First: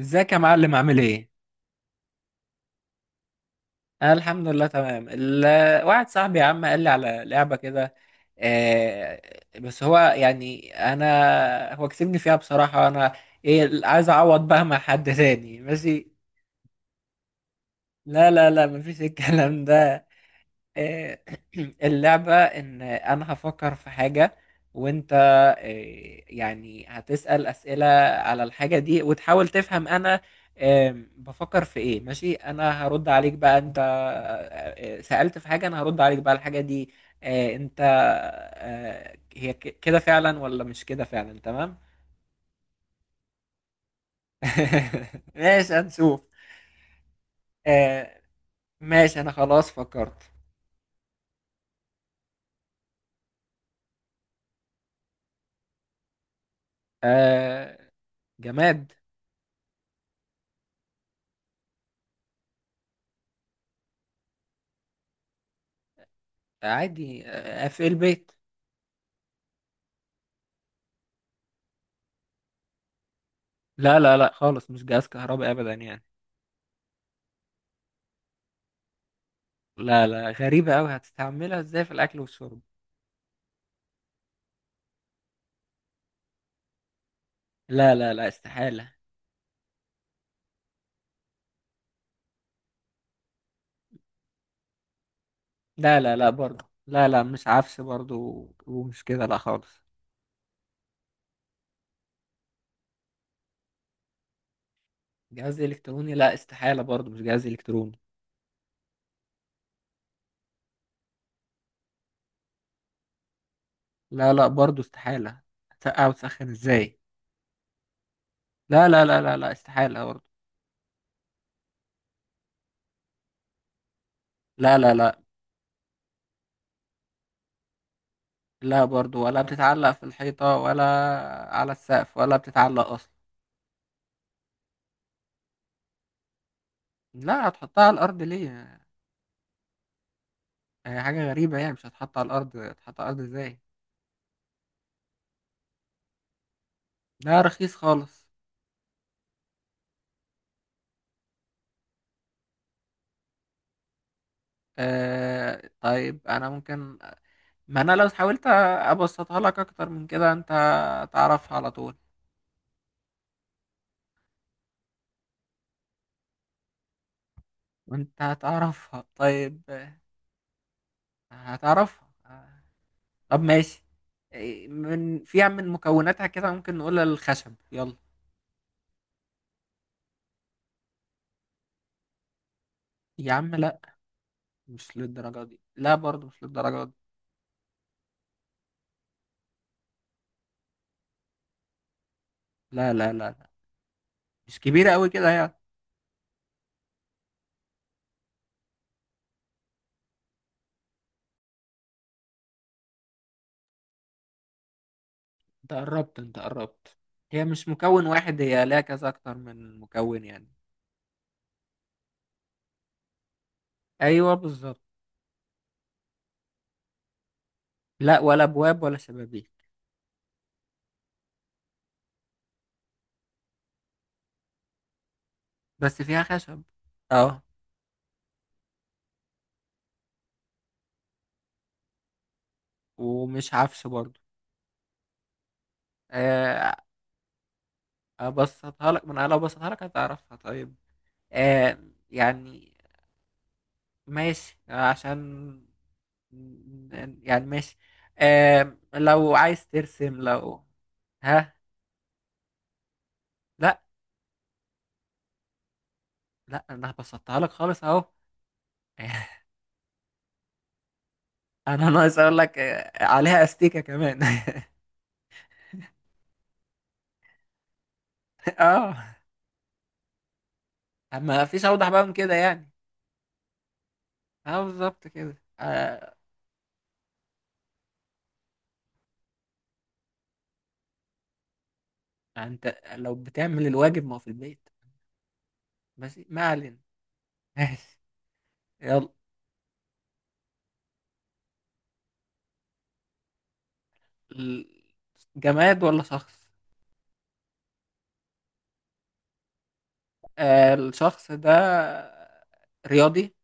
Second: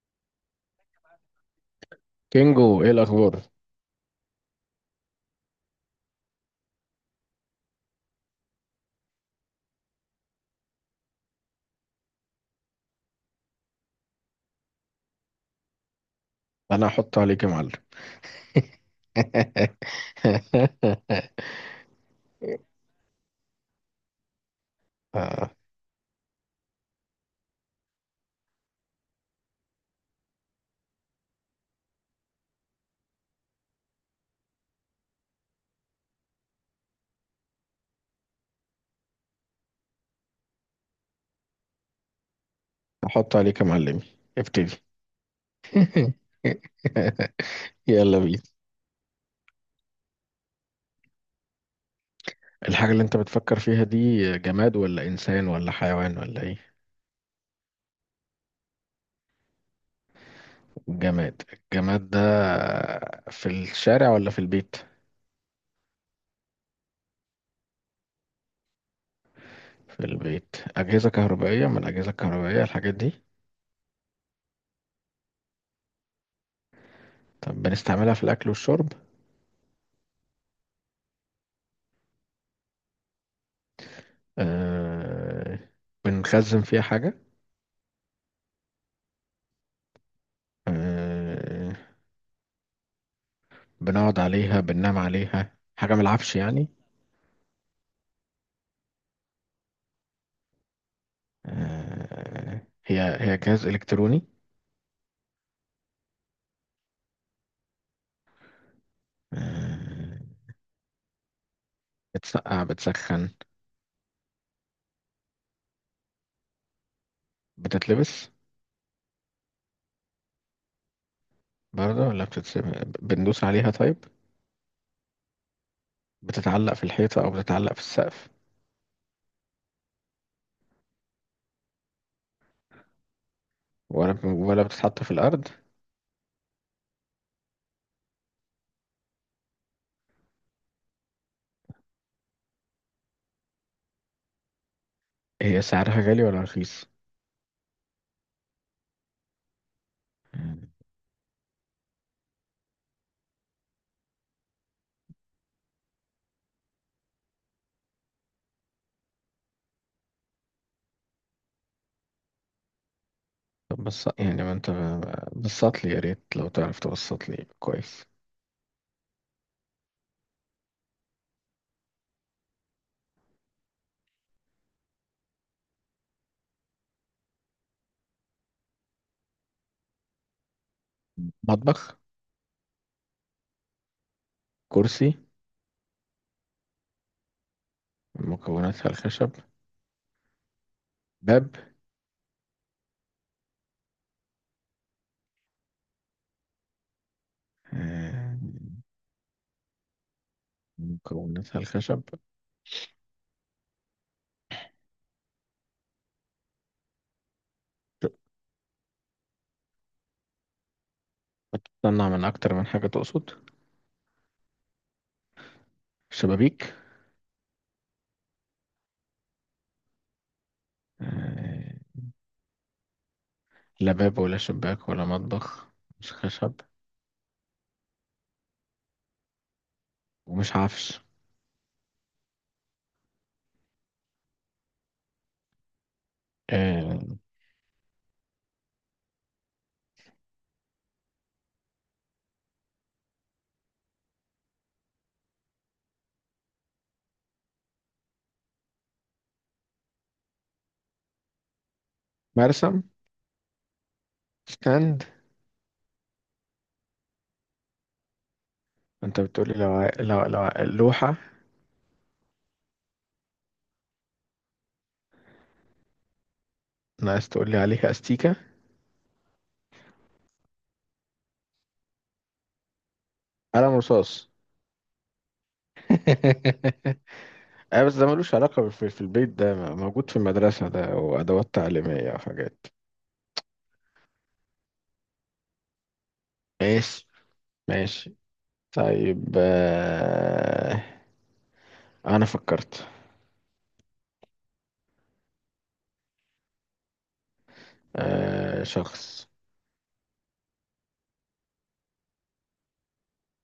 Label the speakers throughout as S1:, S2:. S1: ازيك يا معلم؟ عامل ايه؟
S2: كينجو، ايه الاخبار؟
S1: انا الحمد لله تمام. واحد صاحبي يا عم قال لي على لعبة كده. آه، بس هو يعني انا هو كسبني فيها بصراحة. انا ايه، عايز اعوض بقى مع حد تاني. ماشي.
S2: انا هحط عليك يا معلم.
S1: لا لا لا، مفيش الكلام ده. آه، اللعبة إن أنا هفكر في حاجة، وأنت
S2: آه،
S1: يعني هتسأل أسئلة على الحاجة دي وتحاول تفهم أنا بفكر في إيه. ماشي، أنا هرد عليك بقى، أنت سألت في حاجة أنا هرد عليك بقى الحاجة دي أنت هي كده فعلا ولا مش كده فعلا؟ تمام.
S2: هحط عليك يا معلمي. ابتدي.
S1: ماشي هنشوف.
S2: يلا
S1: آه.
S2: بينا.
S1: ماشي، أنا خلاص فكرت.
S2: الحاجة اللي انت بتفكر فيها دي جماد ولا انسان ولا حيوان ولا ايه؟
S1: آه. جماد.
S2: جماد. الجماد ده في الشارع ولا في البيت؟
S1: عادي، في البيت.
S2: في البيت اجهزة كهربائية، من الاجهزة الكهربائية الحاجات دي؟
S1: لا لا لا خالص، مش جهاز كهربائي ابدا يعني.
S2: طب بنستعملها في الاكل والشرب؟
S1: لا لا، غريبة قوي، هتستعملها ازاي في الاكل والشرب؟
S2: أه... بنخزن فيها حاجة؟
S1: لا لا لا، استحالة.
S2: أه... بنقعد عليها، بننام عليها، حاجة
S1: لا
S2: من
S1: لا لا
S2: العفش
S1: برضه،
S2: يعني؟
S1: لا لا مش عفش برضه، ومش كده، لا خالص.
S2: هي هي جهاز إلكتروني؟
S1: جهاز الكتروني؟ لا استحالة برضه، مش جهاز الكتروني.
S2: آه، بتسقع، بتسخن؟
S1: لا لا، برضه استحالة. هتسقع وتسخن ازاي؟
S2: بتتلبس
S1: لا لا لا لا لا، استحالة برضه.
S2: برضه ولا بتتسيب؟ بندوس عليها طيب؟
S1: لا لا لا.
S2: بتتعلق في الحيطة أو بتتعلق في السقف؟
S1: لا برضه، ولا بتتعلق في الحيطة ولا على السقف، ولا بتتعلق اصلا.
S2: ولا بتتحط في الأرض؟
S1: لا، هتحطها على الارض ليه؟ هي حاجة غريبة يعني، مش هتحط على الارض، هتحط على الارض ازاي؟
S2: هي سعرها غالي ولا رخيص؟
S1: لا، رخيص خالص.
S2: مم.
S1: طيب انا ممكن، ما انا لو حاولت ابسطها لك اكتر من كده، انت هتعرفها على طول.
S2: طب بس يعني ما أنت بسط لي، يا ريت لو تعرف تبسط لي كويس.
S1: وانت هتعرفها طيب. هتعرفها. طب ماشي. من فيها، من مكوناتها كده ممكن نقول الخشب. يلا
S2: مطبخ؟
S1: يا عم، لا، مش
S2: كرسي؟
S1: للدرجة دي، لا برضه مش للدرجة دي.
S2: مكوناتها الخشب؟ باب؟
S1: لا لا لا لا، مش كبيرة قوي كده يعني.
S2: آه، مكوناتها الخشب.
S1: انت قربت، انت قربت. هي مش مكون واحد، هي لها كذا، اكتر من مكون يعني.
S2: بتطلع من أكتر من حاجة تقصد؟
S1: ايوه بالظبط.
S2: شبابيك؟
S1: لا، ولا ابواب ولا شبابيك.
S2: آه، لا باب ولا شباك ولا مطبخ.
S1: بس
S2: مش
S1: فيها
S2: خشب.
S1: خشب. اه.
S2: ومش عفش.
S1: ومش عفش برضو. آه.
S2: آه،
S1: ابسطها لك، ما انا لو ابسطها لك هتعرفها طيب. آه يعني، ماشي عشان يعني ماشي. لو عايز ترسم، لو... ها.
S2: مرسم؟
S1: لا.
S2: ستاند؟
S1: لا، انا بسطها لك خالص اهو.
S2: أنت بتقولي، لو ع- لو لو لوحة؟
S1: انا ناقص اقول لك عليها استيكة كمان.
S2: ناقص تقولي عليها أستيكة.
S1: اه، ما فيش اوضح بقى من كده يعني.
S2: قلم رصاص.
S1: اه بالظبط كده. آه.
S2: بس ده ملوش علاقة في البيت، ده موجود في المدرسة، ده وأدوات تعليمية
S1: يعني
S2: وحاجات.
S1: انت لو بتعمل الواجب، ما هو في البيت. بس ما علينا.
S2: ماشي.
S1: ماشي.
S2: ماشي.
S1: يلا.
S2: طيب. أنا فكرت.
S1: ال- جماد ولا شخص؟
S2: شخص.
S1: الشخص ده رياضي؟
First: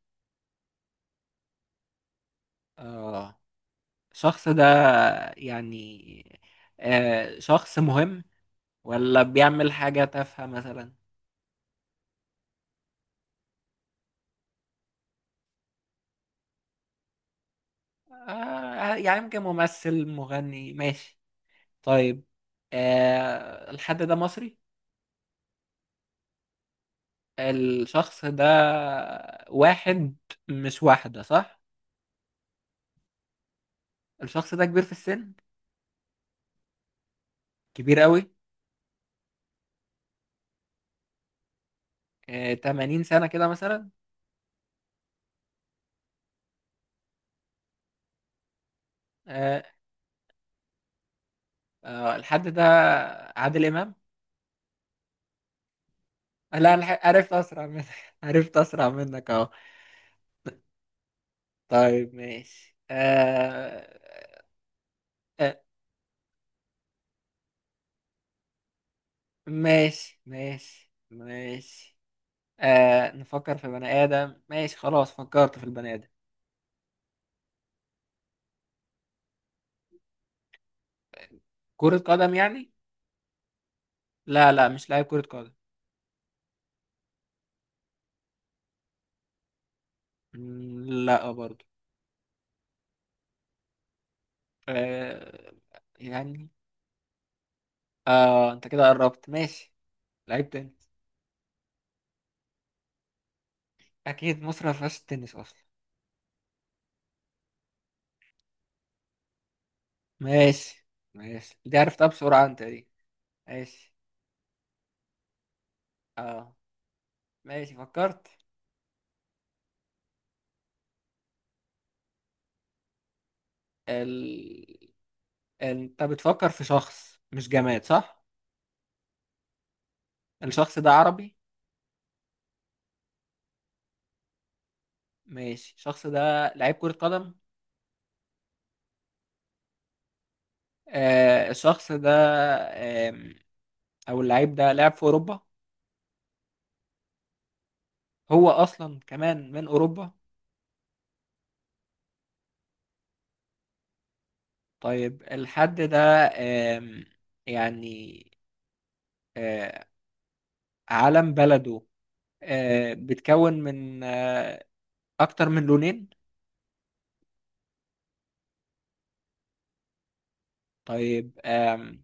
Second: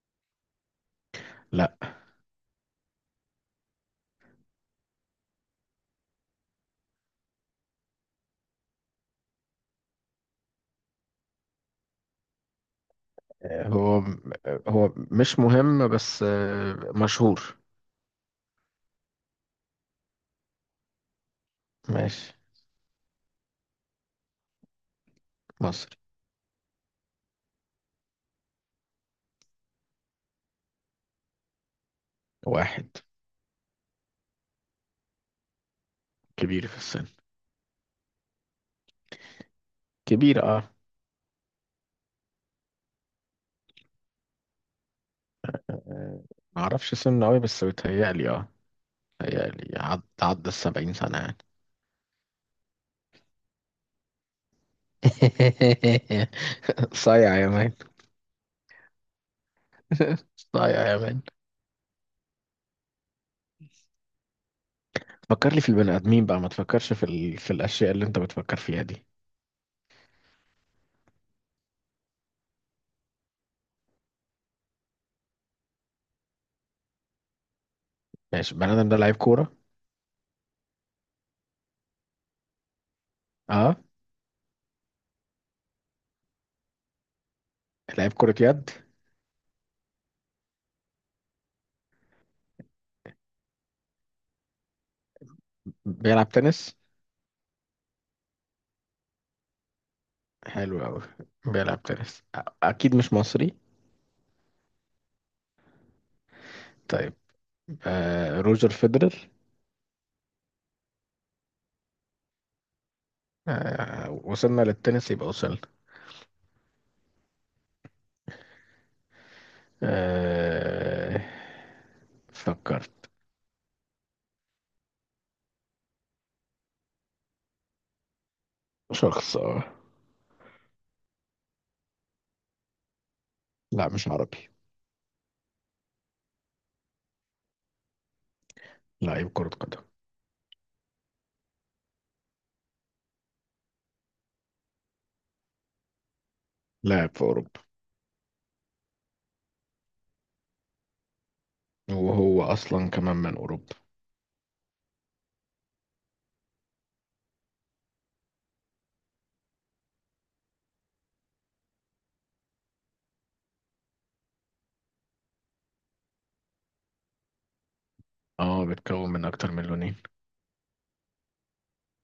S2: لا،
S1: آه الشخص ده يعني شخص مهم ولا بيعمل حاجة تافهة مثلا؟
S2: هو هو مش مهم بس مشهور.
S1: يعني يمكن ممثل، مغني، ماشي. طيب.
S2: ماشي.
S1: الحد ده مصري؟
S2: مصري.
S1: الشخص ده واحد مش واحدة، صح؟
S2: واحد.
S1: الشخص ده كبير في السن؟
S2: كبير في السن.
S1: كبير قوي؟
S2: كبير، اه.
S1: 80 سنة كده مثلا؟
S2: آه، معرفش سنه قوي بس بيتهيألي اه،
S1: آه.
S2: بيتهيألي عدى السبعين سنة يعني.
S1: الحد ده عادل إمام؟ لا عرفت
S2: صايع يا
S1: أسرع
S2: مان.
S1: منك. عرفت أسرع منك أهو.
S2: صايع يا مان.
S1: طيب ماشي. آه.
S2: فكر
S1: آه
S2: لي في البني آدمين بقى، ما تفكرش في الأشياء اللي أنت بتفكر فيها دي.
S1: ماشي ماشي ماشي. نفكر في بني آدم، ماشي، خلاص فكرت في البني آدم.
S2: ماشي. البني آدم ده لعيب كورة.
S1: كرة قدم يعني؟
S2: اه.
S1: لا لا، مش لاعب كرة قدم.
S2: لعيب كرة يد؟
S1: مم، لا برضو. آه
S2: بيلعب
S1: يعني
S2: تنس؟
S1: انت كده قربت، ماشي. لعيب تاني.
S2: حلو أوي. بيلعب تنس، أكيد مش مصري.
S1: اكيد، مصر ما فيهاش التنس اصلا.
S2: طيب. روجر فيدرر.
S1: ماشي. ماشي دي عرفتها بسرعه انت دي. ماشي.
S2: وصلنا للتنس يبقى وصلنا.
S1: اه. ماشي فكرت.
S2: آه فكرت.
S1: ال... انت بتفكر في شخص مش جماد صح؟
S2: شخص، اه.
S1: الشخص ده عربي؟
S2: لا، مش عربي.
S1: ماشي. الشخص ده لعيب كرة قدم.
S2: لاعب كرة قدم.
S1: الشخص ده آم، او اللعيب ده لعب في اوروبا؟
S2: لاعب في أوروبا.
S1: هو اصلا كمان من اوروبا؟
S2: وهو أصلا كمان من أوروبا.
S1: طيب الحد ده آم، يعني آه علم بلده بتكون من أكتر من لونين.
S2: اه، بيتكون من أكتر من لونين.
S1: طيب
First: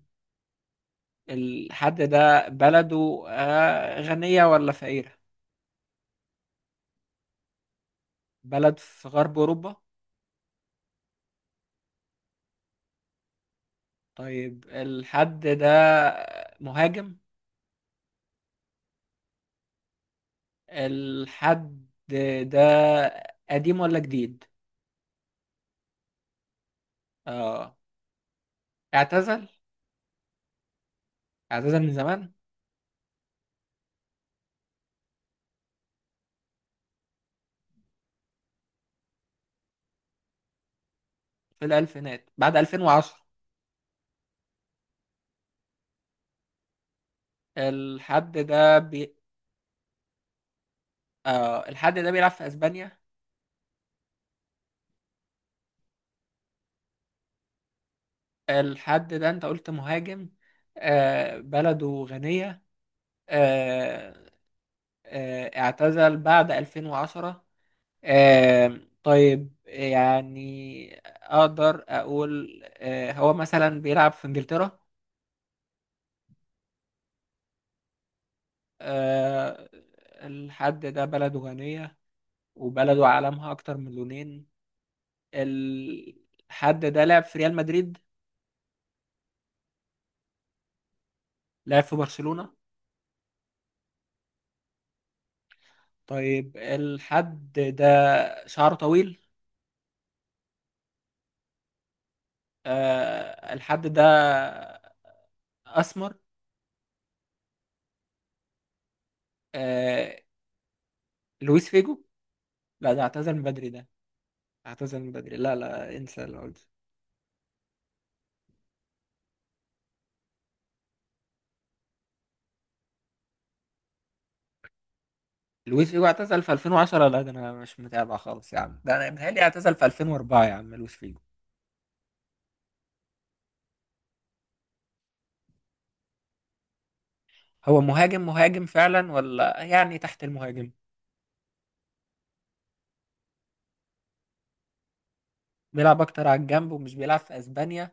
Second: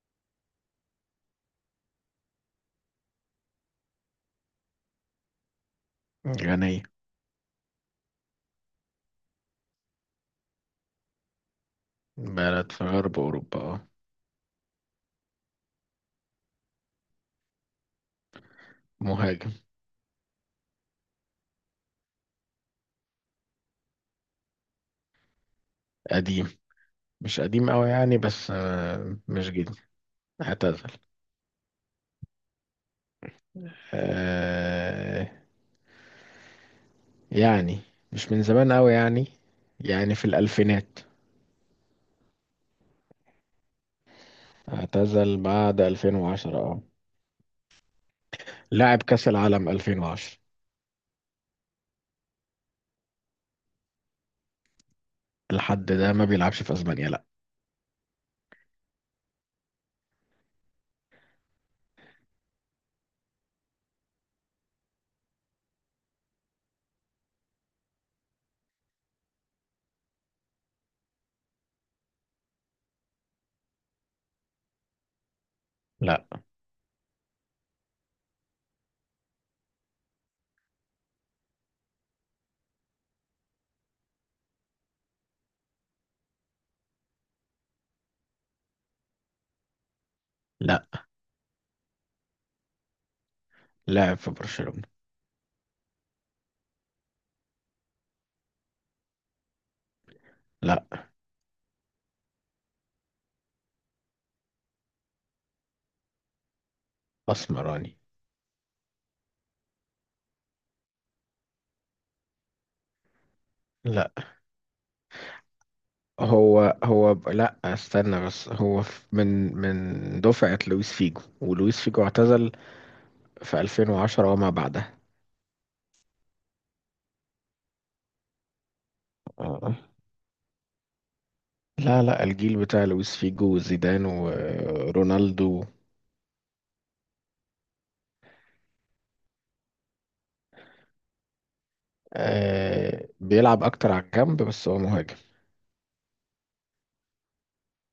S1: الحد ده بلده غنية ولا فقيرة؟
S2: غنية.
S1: بلد في غرب أوروبا.
S2: بلد في غرب أوروبا، اه.
S1: طيب الحد ده مهاجم.
S2: مهاجم.
S1: الحد ده قديم ولا جديد؟
S2: قديم. مش قديم
S1: آه.
S2: أوي يعني بس
S1: اعتزل؟
S2: مش جديد. اعتزل.
S1: اعتزل من زمان؟
S2: آه يعني مش من زمان أوي يعني. يعني في الألفينات.
S1: في الألفينات بعد 2010؟
S2: اعتزل بعد 2010، اه.
S1: الحد ده
S2: لعب كأس العالم 2010.
S1: الحد ده بيلعب في أسبانيا؟
S2: لحد ده ما بيلعبش في اسبانيا، لا.
S1: الحد ده أنت قلت مهاجم، آه بلده غنية، آه، اعتزل بعد 2010. طيب يعني اقدر اقول هو مثلا بيلعب في انجلترا؟
S2: لا،
S1: آه، الحد ده بلده غنية، وبلده عالمها اكتر من لونين. الحد ده لعب في ريال مدريد؟
S2: لا.
S1: لعب في برشلونة؟
S2: لعب في برشلونة.
S1: طيب الحد ده شعره طويل؟
S2: لا.
S1: الحد ده اسمر؟
S2: اسمراني.
S1: آه، لويس فيجو؟ لا، ده اعتزل من بدري ده.
S2: لا،
S1: اعتزل من بدري، لا لا، انسى اللي قلت.
S2: هو هو لا استنى بس، هو من دفعة لويس فيجو، ولويس فيجو اعتزل في 2010 وما بعدها.
S1: لويس فيجو اعتزل في 2010؟ لا، ده انا مش متابع خالص يا عم، ده انا متهيألي اعتزل
S2: آه.
S1: في 2004 يا عم لويس فيجو.
S2: لا، لا، الجيل بتاع لويس فيجو وزيدان ورونالدو.
S1: هو مهاجم مهاجم فعلا، ولا يعني تحت المهاجم؟
S2: بيلعب اكتر على الجنب بس هو مهاجم.
S1: بيلعب اكتر على الجنب، ومش بيلعب في اسبانيا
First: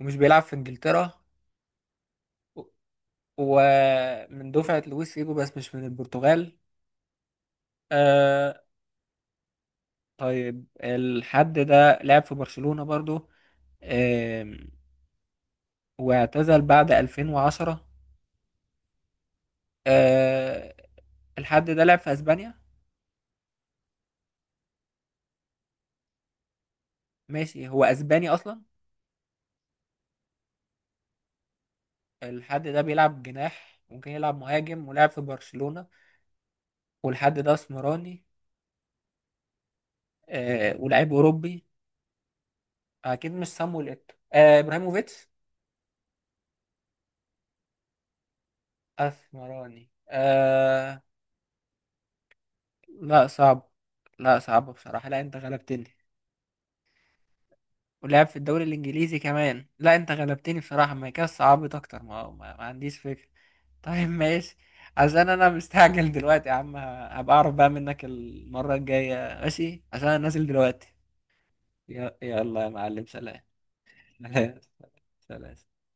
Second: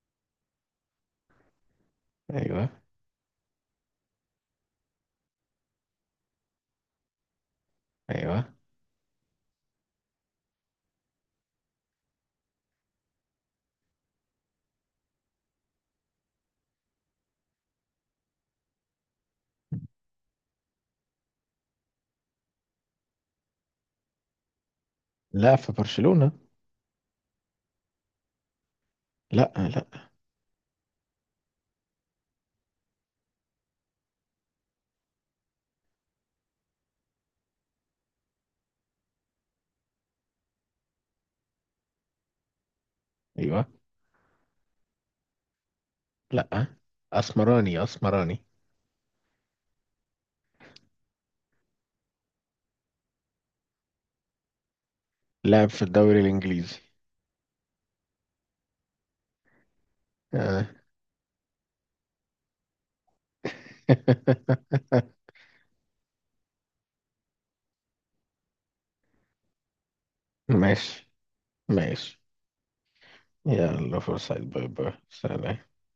S1: ومش بيلعب في انجلترا و-
S2: ايوه.
S1: ومن دفعة لويس فيجو، بس مش من البرتغال.
S2: ايوه.
S1: آه. طيب الحد ده لعب في برشلونة برضو. آه، واعتزل بعد 2010. آه الحد ده لعب في اسبانيا.
S2: لا، في برشلونة.
S1: ماشي، هو اسباني اصلا؟
S2: لا. لا.
S1: الحد ده بيلعب جناح ممكن يلعب مهاجم، ولعب في برشلونة، والحد ده اسمراني، آه، ولاعيب اوروبي. اكيد مش
S2: ايوه.
S1: سامويل ايتو. آه، ابراهيموفيتش؟
S2: لا. اسمراني، اسمراني.
S1: اسمراني، آه. لا صعب، لا صعب بصراحة، لا انت
S2: لاعب في
S1: غلبتني.
S2: الدوري الانجليزي.
S1: ولعب في الدوري الانجليزي كمان، لا انت غلبتني
S2: آه.
S1: بصراحة، ما كده صعبت اكتر. ما عنديش فكرة. طيب ماشي، عشان انا مستعجل دلوقتي يا عم، هبقى اعرف بقى منك المرة الجاية. ماشي، عشان انا نازل دلوقتي.
S2: ماشي، ماشي.
S1: يلا يا معلم، سلام.
S2: يلا فرصة، باي باي،
S1: سلام.
S2: سلام.
S1: سلام.